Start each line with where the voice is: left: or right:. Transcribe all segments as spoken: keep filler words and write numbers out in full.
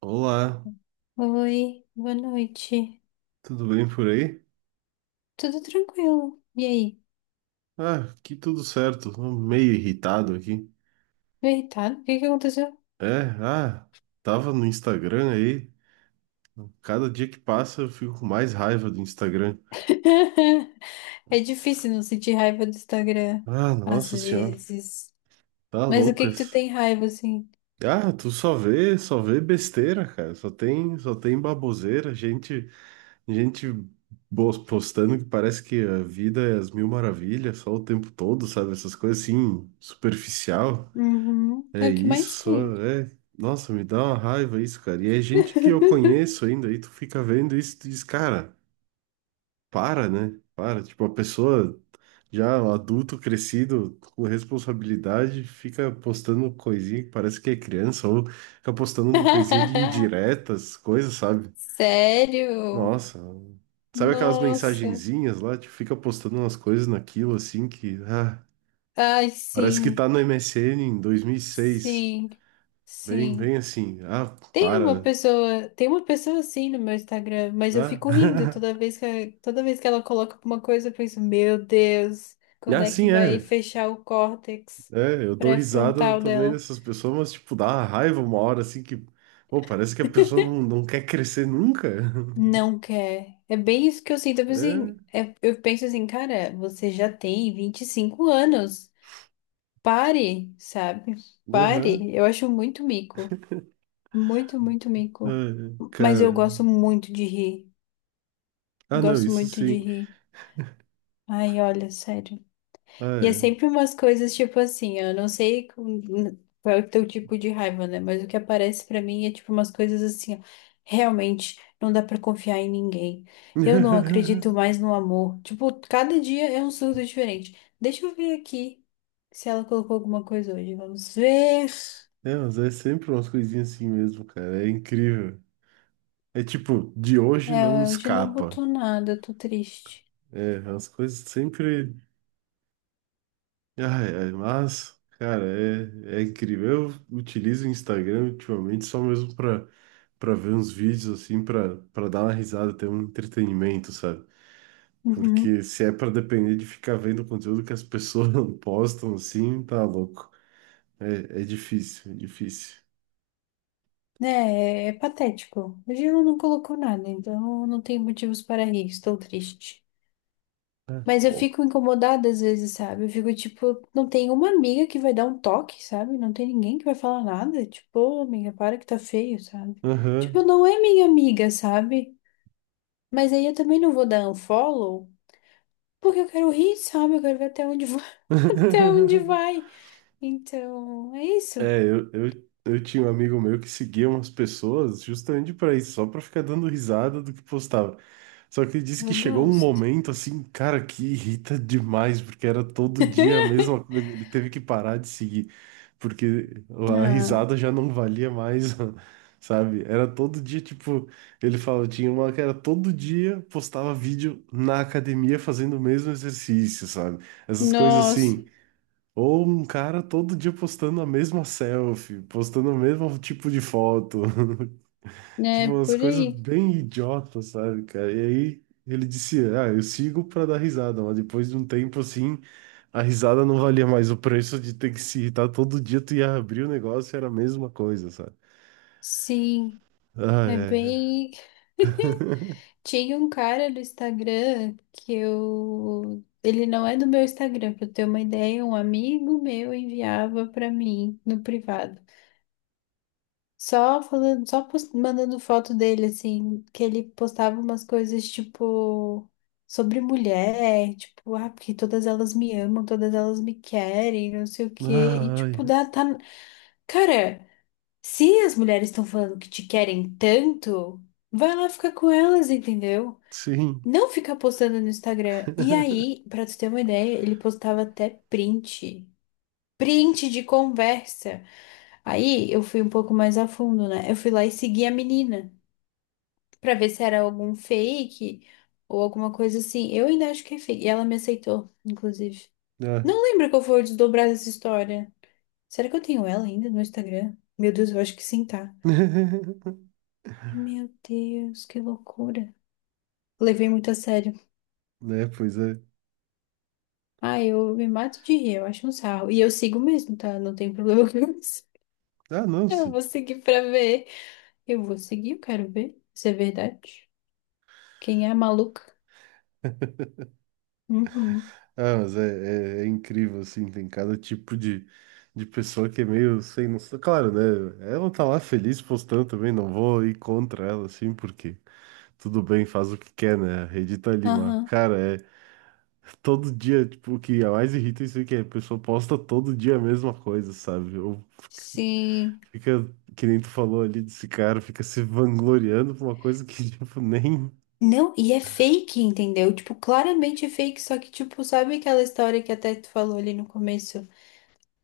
right: Olá,
left: Oi, boa noite.
right: tudo bem por aí?
left: Tudo tranquilo? E aí?
right: Ah, aqui tudo certo, tô meio irritado aqui.
left: Tô irritado? O que que aconteceu?
right: É, ah, tava no Instagram aí, cada dia que passa eu fico com mais raiva do Instagram.
left: É difícil não sentir raiva do Instagram,
right: Ah,
left: às
right: nossa senhora,
left: vezes.
right: tá
left: Mas o que que tu
right: loucas.
left: tem raiva, assim?
right: Ah, tu só vê, só vê besteira, cara, só tem, só tem baboseira, gente, gente bo- postando que parece que a vida é as mil maravilhas só o tempo todo, sabe? Essas coisas assim, superficial.
left: Uhum,
right: É
left: é o que
right: isso,
left: mais
right: só,
left: tem.
right: é. Nossa, me dá uma raiva isso, cara. E é gente que eu conheço ainda, aí tu fica vendo isso e tu diz, cara, para, né? Para. Tipo, a pessoa já um adulto, crescido, com responsabilidade, fica postando coisinha que parece que é criança, ou fica postando uma coisinha de indiretas, coisas, sabe?
left: Sério?
right: Nossa. Sabe aquelas
left: Nossa.
right: mensagenzinhas lá? Tipo, fica postando umas coisas naquilo, assim, que... Ah,
left: Ai,
right: parece que
left: sim,
right: tá no M S N em dois mil e seis.
left: sim,
right: Bem,
left: sim.
right: bem assim. Ah,
left: Tem uma
right: para, né?
left: pessoa, tem uma pessoa assim no meu Instagram, mas eu fico rindo
right: Ah,
left: toda vez que, toda vez que ela coloca alguma coisa, eu penso, meu Deus, quando
right: ah,
left: é que
right: sim,
left: vai
right: é.
left: fechar o córtex
right: É, eu dou risada
left: pré-frontal
right: também
left: dela?
right: dessas pessoas, mas, tipo, dá uma raiva uma hora, assim, que... Pô, parece que a pessoa não, não quer crescer nunca.
left: Não quer. É bem isso que eu sinto. Eu penso
right: É,
left: assim, é- eu penso assim, cara, você já tem vinte e cinco anos. Pare, sabe?
right: aham.
left: Pare. Eu acho muito mico. Muito, muito mico.
right: Ai,
left: Mas eu
right: cara.
left: gosto muito de rir.
right: Ah, não,
left: Gosto
right: isso
left: muito de
right: sim.
left: rir. Ai, olha, sério.
right: Ah,
left: E é
right: é.
left: sempre umas coisas tipo assim, eu não sei com- qual é o teu tipo de raiva, né? Mas o que aparece pra mim é tipo umas coisas assim, ó, realmente não dá pra confiar em ninguém. Eu não acredito mais no amor. Tipo, cada dia é um surdo diferente. Deixa eu ver aqui se ela colocou alguma coisa hoje. Vamos ver.
right: É, mas é sempre umas coisinhas assim mesmo, cara. É incrível. É tipo, de hoje não
left: É, hoje não
right: escapa.
left: botou nada, eu tô triste.
right: É, as coisas sempre. Ai, ai, mas, cara, é, é incrível. Eu utilizo o Instagram ultimamente só mesmo pra, pra ver uns vídeos, assim, pra, pra dar uma risada, ter um entretenimento, sabe?
left: Uhum.
right: Porque se é pra depender de ficar vendo o conteúdo que as pessoas não postam, assim, tá louco. É, é difícil, é difícil.
left: É, é patético. Hoje ela não colocou nada, então não tem motivos para rir, estou triste. Mas eu
right: Ó.
left: fico incomodada às vezes, sabe? Eu fico tipo, não tem uma amiga que vai dar um toque, sabe? Não tem ninguém que vai falar nada. Tipo, ô, amiga, para que tá feio, sabe? Tipo,
right: Aham.
left: não é minha amiga, sabe? Mas aí eu também não vou dar unfollow, porque eu quero rir, sabe? Eu quero ver até onde vai, até onde vai. Então, é isso.
right: É, eu, eu, eu tinha um amigo meu que seguia umas pessoas justamente pra isso, só pra ficar dando risada do que postava. Só que ele disse que
left: Eu
right: chegou um
left: gosto.
right: momento assim, cara, que irrita demais, porque era todo dia a mesma coisa. Ele teve que parar de seguir, porque a
left: Ah,
right: risada já não valia mais, sabe? Era todo dia, tipo, ele falou, tinha uma que era todo dia postava vídeo na academia fazendo o mesmo exercício, sabe? Essas coisas
left: nossa,
right: assim. Ou um cara todo dia postando a mesma selfie, postando o mesmo tipo de foto. Tipo,
left: né?
right: umas
left: Por
right: coisas
left: aí.
right: bem idiotas, sabe, cara? E aí ele disse, ah, eu sigo pra dar risada, mas depois de um tempo assim, a risada não valia mais o preço de ter que se irritar todo dia, tu ia abrir o negócio e era a mesma coisa, sabe?
left: Sim,
right: Ai,
left: é
right: ai,
left: bem.
right: ai.
left: Tinha um cara do Instagram que eu. Ele não é do meu Instagram, pra eu ter uma ideia, um amigo meu enviava pra mim no privado. Só falando, só post- mandando foto dele, assim, que ele postava umas coisas tipo sobre mulher, tipo, ah, porque todas elas me amam, todas elas me querem, não sei o quê. E
right: Ai,
left: tipo, dá, tá. Cara, se as mulheres estão falando que te querem tanto, vai lá ficar com elas, entendeu?
right: sim.
left: Não ficar postando no Instagram. E aí, pra tu ter uma ideia, ele postava até print. Print de conversa. Aí eu fui um pouco mais a fundo, né? Eu fui lá e segui a menina pra ver se era algum fake ou alguma coisa assim. Eu ainda acho que é fake. E ela me aceitou, inclusive.
right: Ah.
left: Não lembro qual foi o desdobrar dessa história. Será que eu tenho ela ainda no Instagram? Meu Deus, eu acho que sim, tá. Ai, meu Deus, que loucura. Levei muito a sério.
right: Né, pois é.
left: Ah, eu me mato de rir, eu acho um sarro. E eu sigo mesmo, tá? Não tem problema com isso.
right: Ah, não,
left: Eu
right: se-
left: vou seguir pra ver. Eu vou seguir, eu quero ver. Isso é verdade. Quem é a maluca? Uhum.
right: Ah, mas é, é- é incrível, assim, tem cada tipo de, de pessoa que é meio sem noção. Claro, né? Ela tá lá feliz postando também, não vou ir contra ela, assim, porque tudo bem, faz o que quer, né? A rede tá ali, mas,
left: Aham.
right: cara, é todo dia, tipo, o que a mais irrita é isso aí, que a pessoa posta todo dia a mesma coisa, sabe? Ou
left: Sim.
right: fica, que nem tu falou ali desse cara, fica se vangloriando por uma coisa que, tipo, nem.
left: Não, e é fake, entendeu? Tipo, claramente é fake, só que, tipo, sabe aquela história que até tu falou ali no começo?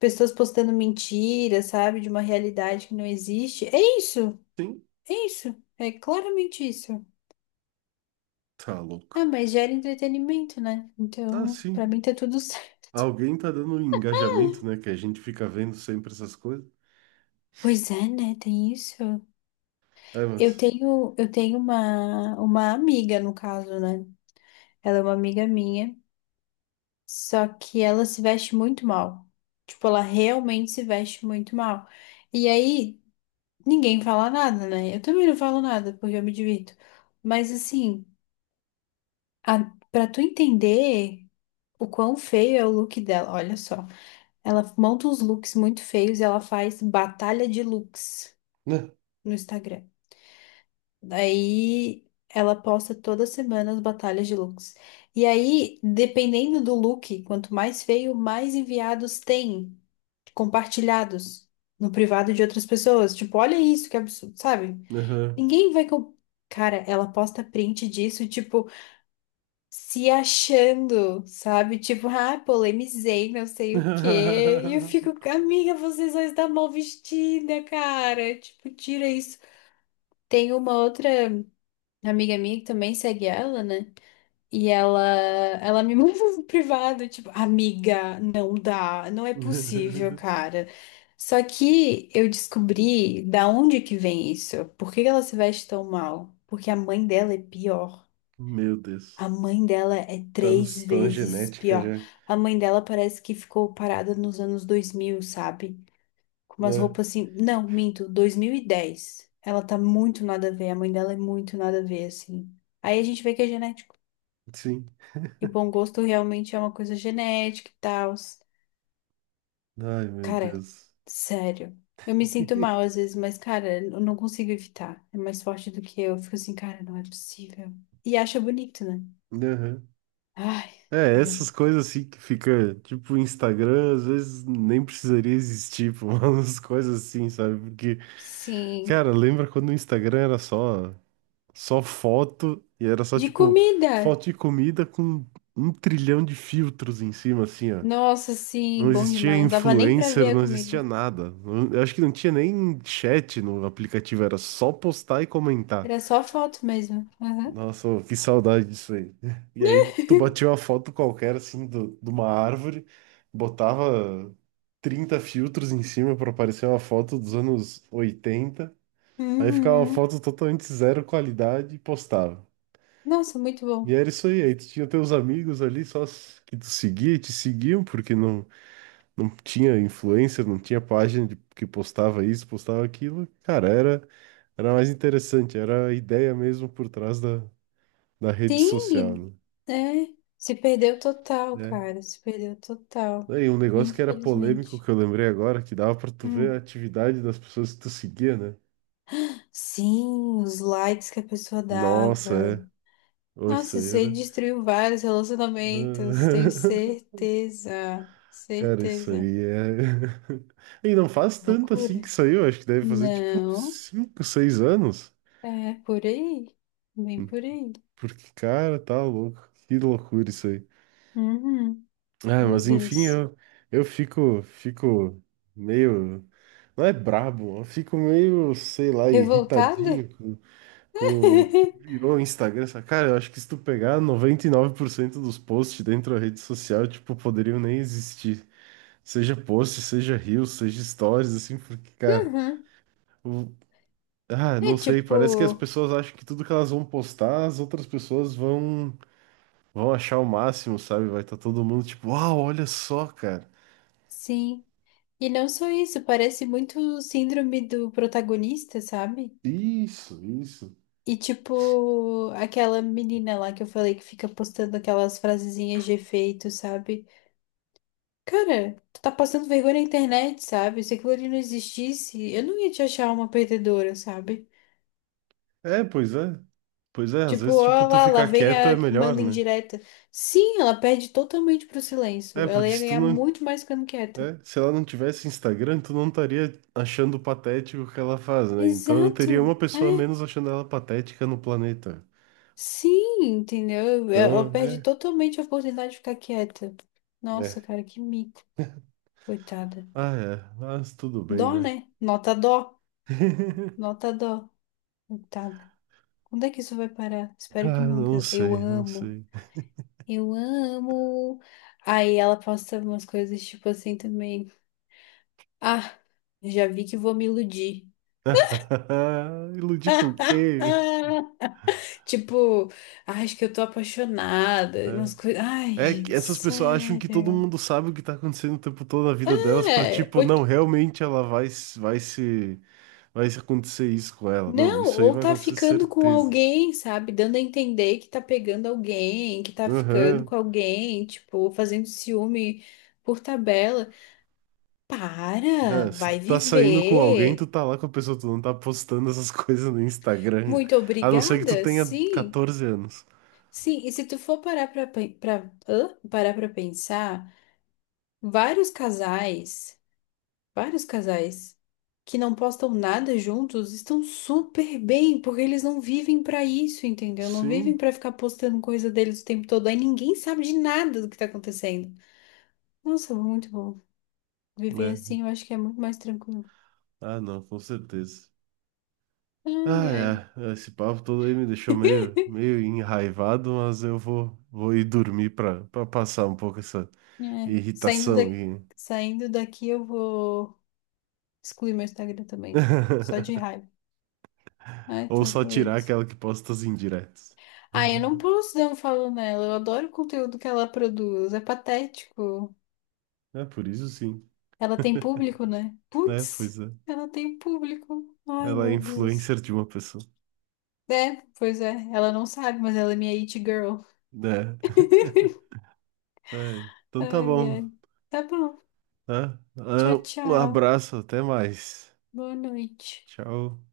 left: Pessoas postando mentira, sabe? De uma realidade que não existe. É isso!
right: Sim,
left: É isso! É claramente isso.
right: tá louco.
left: Ah, mas gera entretenimento, né?
right: Ah,
left: Então, pra
right: sim.
left: mim tá tudo certo.
right: Alguém tá dando um engajamento, né? Que a gente fica vendo sempre essas coisas.
left: Pois é, né? Tem isso.
right: É,
left: Eu
right: mas.
left: tenho, eu tenho uma, uma amiga, no caso, né? Ela é uma amiga minha, só que ela se veste muito mal. Tipo, ela realmente se veste muito mal. E aí, ninguém fala nada, né? Eu também não falo nada, porque eu me divirto. Mas assim, a, pra tu entender o quão feio é o look dela, olha só. Ela monta uns looks muito feios e ela faz batalha de looks
right: Né?
left: no Instagram. Aí ela posta toda semana as batalhas de looks. E aí, dependendo do look, quanto mais feio, mais enviados tem compartilhados no privado de outras pessoas. Tipo, olha isso, que absurdo, sabe?
right: Aham.
left: Ninguém vai com. Cara, ela posta print disso, tipo, se achando, sabe? Tipo, ah, polemizei, não sei o quê. E eu fico, amiga, vocês só estão mal vestida, cara. Tipo, tira isso. Tem uma outra amiga minha que também segue ela, né? E ela, ela me mandou no privado, tipo, amiga, não dá, não é possível, cara. Só que eu descobri da onde que vem isso. Por que que ela se veste tão mal? Porque a mãe dela é pior.
right: Meu Deus.
left: A mãe dela é
right: Tá,
left: três
right: nos, tá na
left: vezes
right: genética
left: pior.
right: já.
left: A mãe dela parece que ficou parada nos anos dois mil, sabe? Com umas
right: Né?
left: roupas assim. Não, minto, dois mil e dez. Ela tá muito nada a ver, a mãe dela é muito nada a ver, assim. Aí a gente vê que é genético.
right: Sim.
left: E bom gosto realmente é uma coisa genética e tal.
right: Ai, meu
left: Cara,
right: Deus.
left: sério. Eu me sinto mal às vezes, mas, cara, eu não consigo evitar. É mais forte do que eu. Eu fico assim, cara, não é possível. E acha bonito, né?
right: Aham.
left: Ai,
right: É,
left: meu
right: essas
left: Deus.
right: coisas assim que fica, tipo, o Instagram, às vezes nem precisaria existir, pô, umas coisas assim, sabe? Porque,
left: Sim.
right: cara, lembra quando o Instagram era só. Só foto, e era, só
left: De
right: tipo
left: comida!
right: foto de comida com um trilhão de filtros em cima, assim, ó.
left: Nossa, sim,
right: Não
left: bom
right: existia
left: demais. Não dava nem pra ver
right: influencer,
left: a
right: não existia
left: comida.
right: nada. Não- Eu acho que não tinha nem chat no aplicativo, era só postar e comentar.
left: Era só foto mesmo. Aham.
right: Nossa, ô, que saudade disso aí. E aí tu batia uma foto qualquer, assim, do, de uma árvore, botava trinta filtros em cima pra aparecer uma foto dos anos oitenta, aí ficava uma
left: Uhum.
right: foto totalmente zero qualidade e postava.
left: Nossa, muito
right: E
left: bom.
right: era isso aí, aí tu tinha teus amigos ali só s- que tu seguia e te seguiam, porque não, não tinha influencer, não tinha página de- que postava isso, postava aquilo. Cara, era, era mais interessante, era a ideia mesmo por trás da, da rede social,
left: Sim,
right: né?
left: é. Se perdeu total,
right: Né?
left: cara. Se perdeu total.
right: Aí um negócio que era polêmico
left: Infelizmente.
right: que eu lembrei agora, que dava pra tu ver a
left: Hum.
right: atividade das pessoas que tu seguia, né?
left: Sim, os likes que a pessoa dava.
right: Nossa, é. Ô, isso
left: Nossa,
right: aí
left: isso aí
right: era.
left: destruiu vários relacionamentos. Tenho certeza.
right: Cara, isso
left: Certeza.
right: aí é. E não faz tanto assim
left: Loucura.
right: que saiu, acho que deve fazer tipo uns
left: Não.
right: cinco, seis anos.
left: É por aí. Bem por aí.
right: Porque, cara, tá louco. Que loucura isso aí.
left: Uhum.
right: Ah,
left: Meu
right: mas enfim,
left: Deus.
right: eu, eu fico, fico meio. Não é brabo, eu fico meio, sei lá,
left: Revoltada?
right: irritadinho com, com o que virou o Instagram. Sabe? Cara, eu acho que se tu pegar noventa e nove por cento dos posts dentro da rede social, tipo, poderiam nem existir. Seja post, seja reels, seja stories, assim, porque, cara.
left: Uhum.
right: o, Ah,
left: É
right: não sei, parece que as
left: tipo,
right: pessoas acham que tudo que elas vão postar, as outras pessoas vão vão achar o máximo, sabe? Vai estar todo mundo tipo, uau, olha só, cara.
left: sim. E não só isso, parece muito síndrome do protagonista, sabe?
right: Isso, isso.
left: E tipo, aquela menina lá que eu falei que fica postando aquelas frasezinhas de efeito, sabe? Cara, tu tá passando vergonha na internet, sabe? Se aquilo ali não existisse, eu não ia te achar uma perdedora, sabe?
right: É, pois é. Pois é, às
left: Tipo,
right: vezes tipo
left: ó
right: tu
left: lá, lá
right: ficar
left: vem
right: quieto é
left: a que
right: melhor,
left: manda
right: né?
left: indireta. Sim, ela perde totalmente pro
right: É,
left: silêncio. Ela
right: porque
left: ia
right: se tu
left: ganhar
right: não,
left: muito mais ficando quieta.
right: é, se ela não tivesse Instagram, tu não estaria achando patético o que ela faz, né? Então eu teria uma
left: Exato.
right: pessoa a
left: É
right: menos achando ela patética no planeta.
left: Sim, entendeu? Eu, eu eu
right: Então,
left: perdi
right: é,
left: totalmente a oportunidade de ficar quieta. Nossa,
right: é.
left: cara, que mico, coitada.
right: Ah, é, mas tudo bem,
left: Dó,
right: né?
left: né? Nota dó, nota dó, coitada. Quando é que isso vai parar? Espero que
right: Ah, não
left: nunca. Eu
right: sei, não
left: amo,
right: sei.
left: eu amo. Aí ela posta umas coisas tipo assim também. Ah, já vi que vou me iludir.
right: Iludir com o quê?
left: Ah, tipo, "Ah, acho que eu tô apaixonada.
right: É.
left: Umas coisas. Ai,
right: É que
left: gente,
right: essas pessoas acham que todo
left: sério.
right: mundo sabe o que tá acontecendo o tempo todo na vida delas pra
left: É,
right: tipo, não, realmente ela vai, se- vai se vai se acontecer isso com ela. Não,
left: Não,
right: isso aí
left: ou
right: vai
left: tá
right: acontecer
left: ficando com
right: certeza.
left: alguém, sabe? Dando a entender que tá pegando alguém, que tá ficando
right: Aham.
left: com alguém, tipo, fazendo ciúme por tabela. Para,
right: É, se
left: vai
right: tu tá saindo com alguém, tu
left: viver.
right: tá lá com a pessoa, tu não tá postando essas coisas no Instagram.
left: Muito
right: A não ser que tu
left: obrigada,
right: tenha
left: sim.
right: quatorze anos.
left: Sim, e se tu for parar pra, pen- pra, hã? Parar pra pensar, vários casais. Vários casais que não postam nada juntos estão super bem, porque eles não vivem pra isso, entendeu? Não vivem
right: Sim,
left: pra ficar postando coisa deles o tempo todo. Aí ninguém sabe de nada do que tá acontecendo. Nossa, muito bom. Viver
right: né?
left: assim eu acho que é muito mais tranquilo.
right: Ah, não, com certeza.
left: Ai, ai.
right: Ah, é. Esse papo todo aí me deixou meio, meio enraivado, mas eu vou, vou ir dormir pra, pra passar um pouco essa
left: É. Saindo da...
right: irritação e...
left: Saindo daqui eu vou excluir meu Instagram também. Só de raiva. Ai,
right: Ou
left: tá
right: só tirar
left: doido.
right: aquela que posta as indiretas.
left: Ah, eu não posso dar um follow nela. Eu adoro o conteúdo que ela produz. É patético.
right: É, por isso sim,
left: Ela tem público, né?
right: né?
left: Putz,
right: Pois é.
left: ela tem público. Ai,
right: Ela é
left: meu Deus.
right: influencer de uma pessoa,
left: É, pois é. Ela não sabe, mas ela é minha it girl.
right: né? É. Então tá
left: Ai,
right: bom,
left: ai. Tá bom.
right: tá?
left: Tchau,
right: Ah, um
left: tchau.
right: abraço, até mais.
left: Boa noite.
right: Tchau.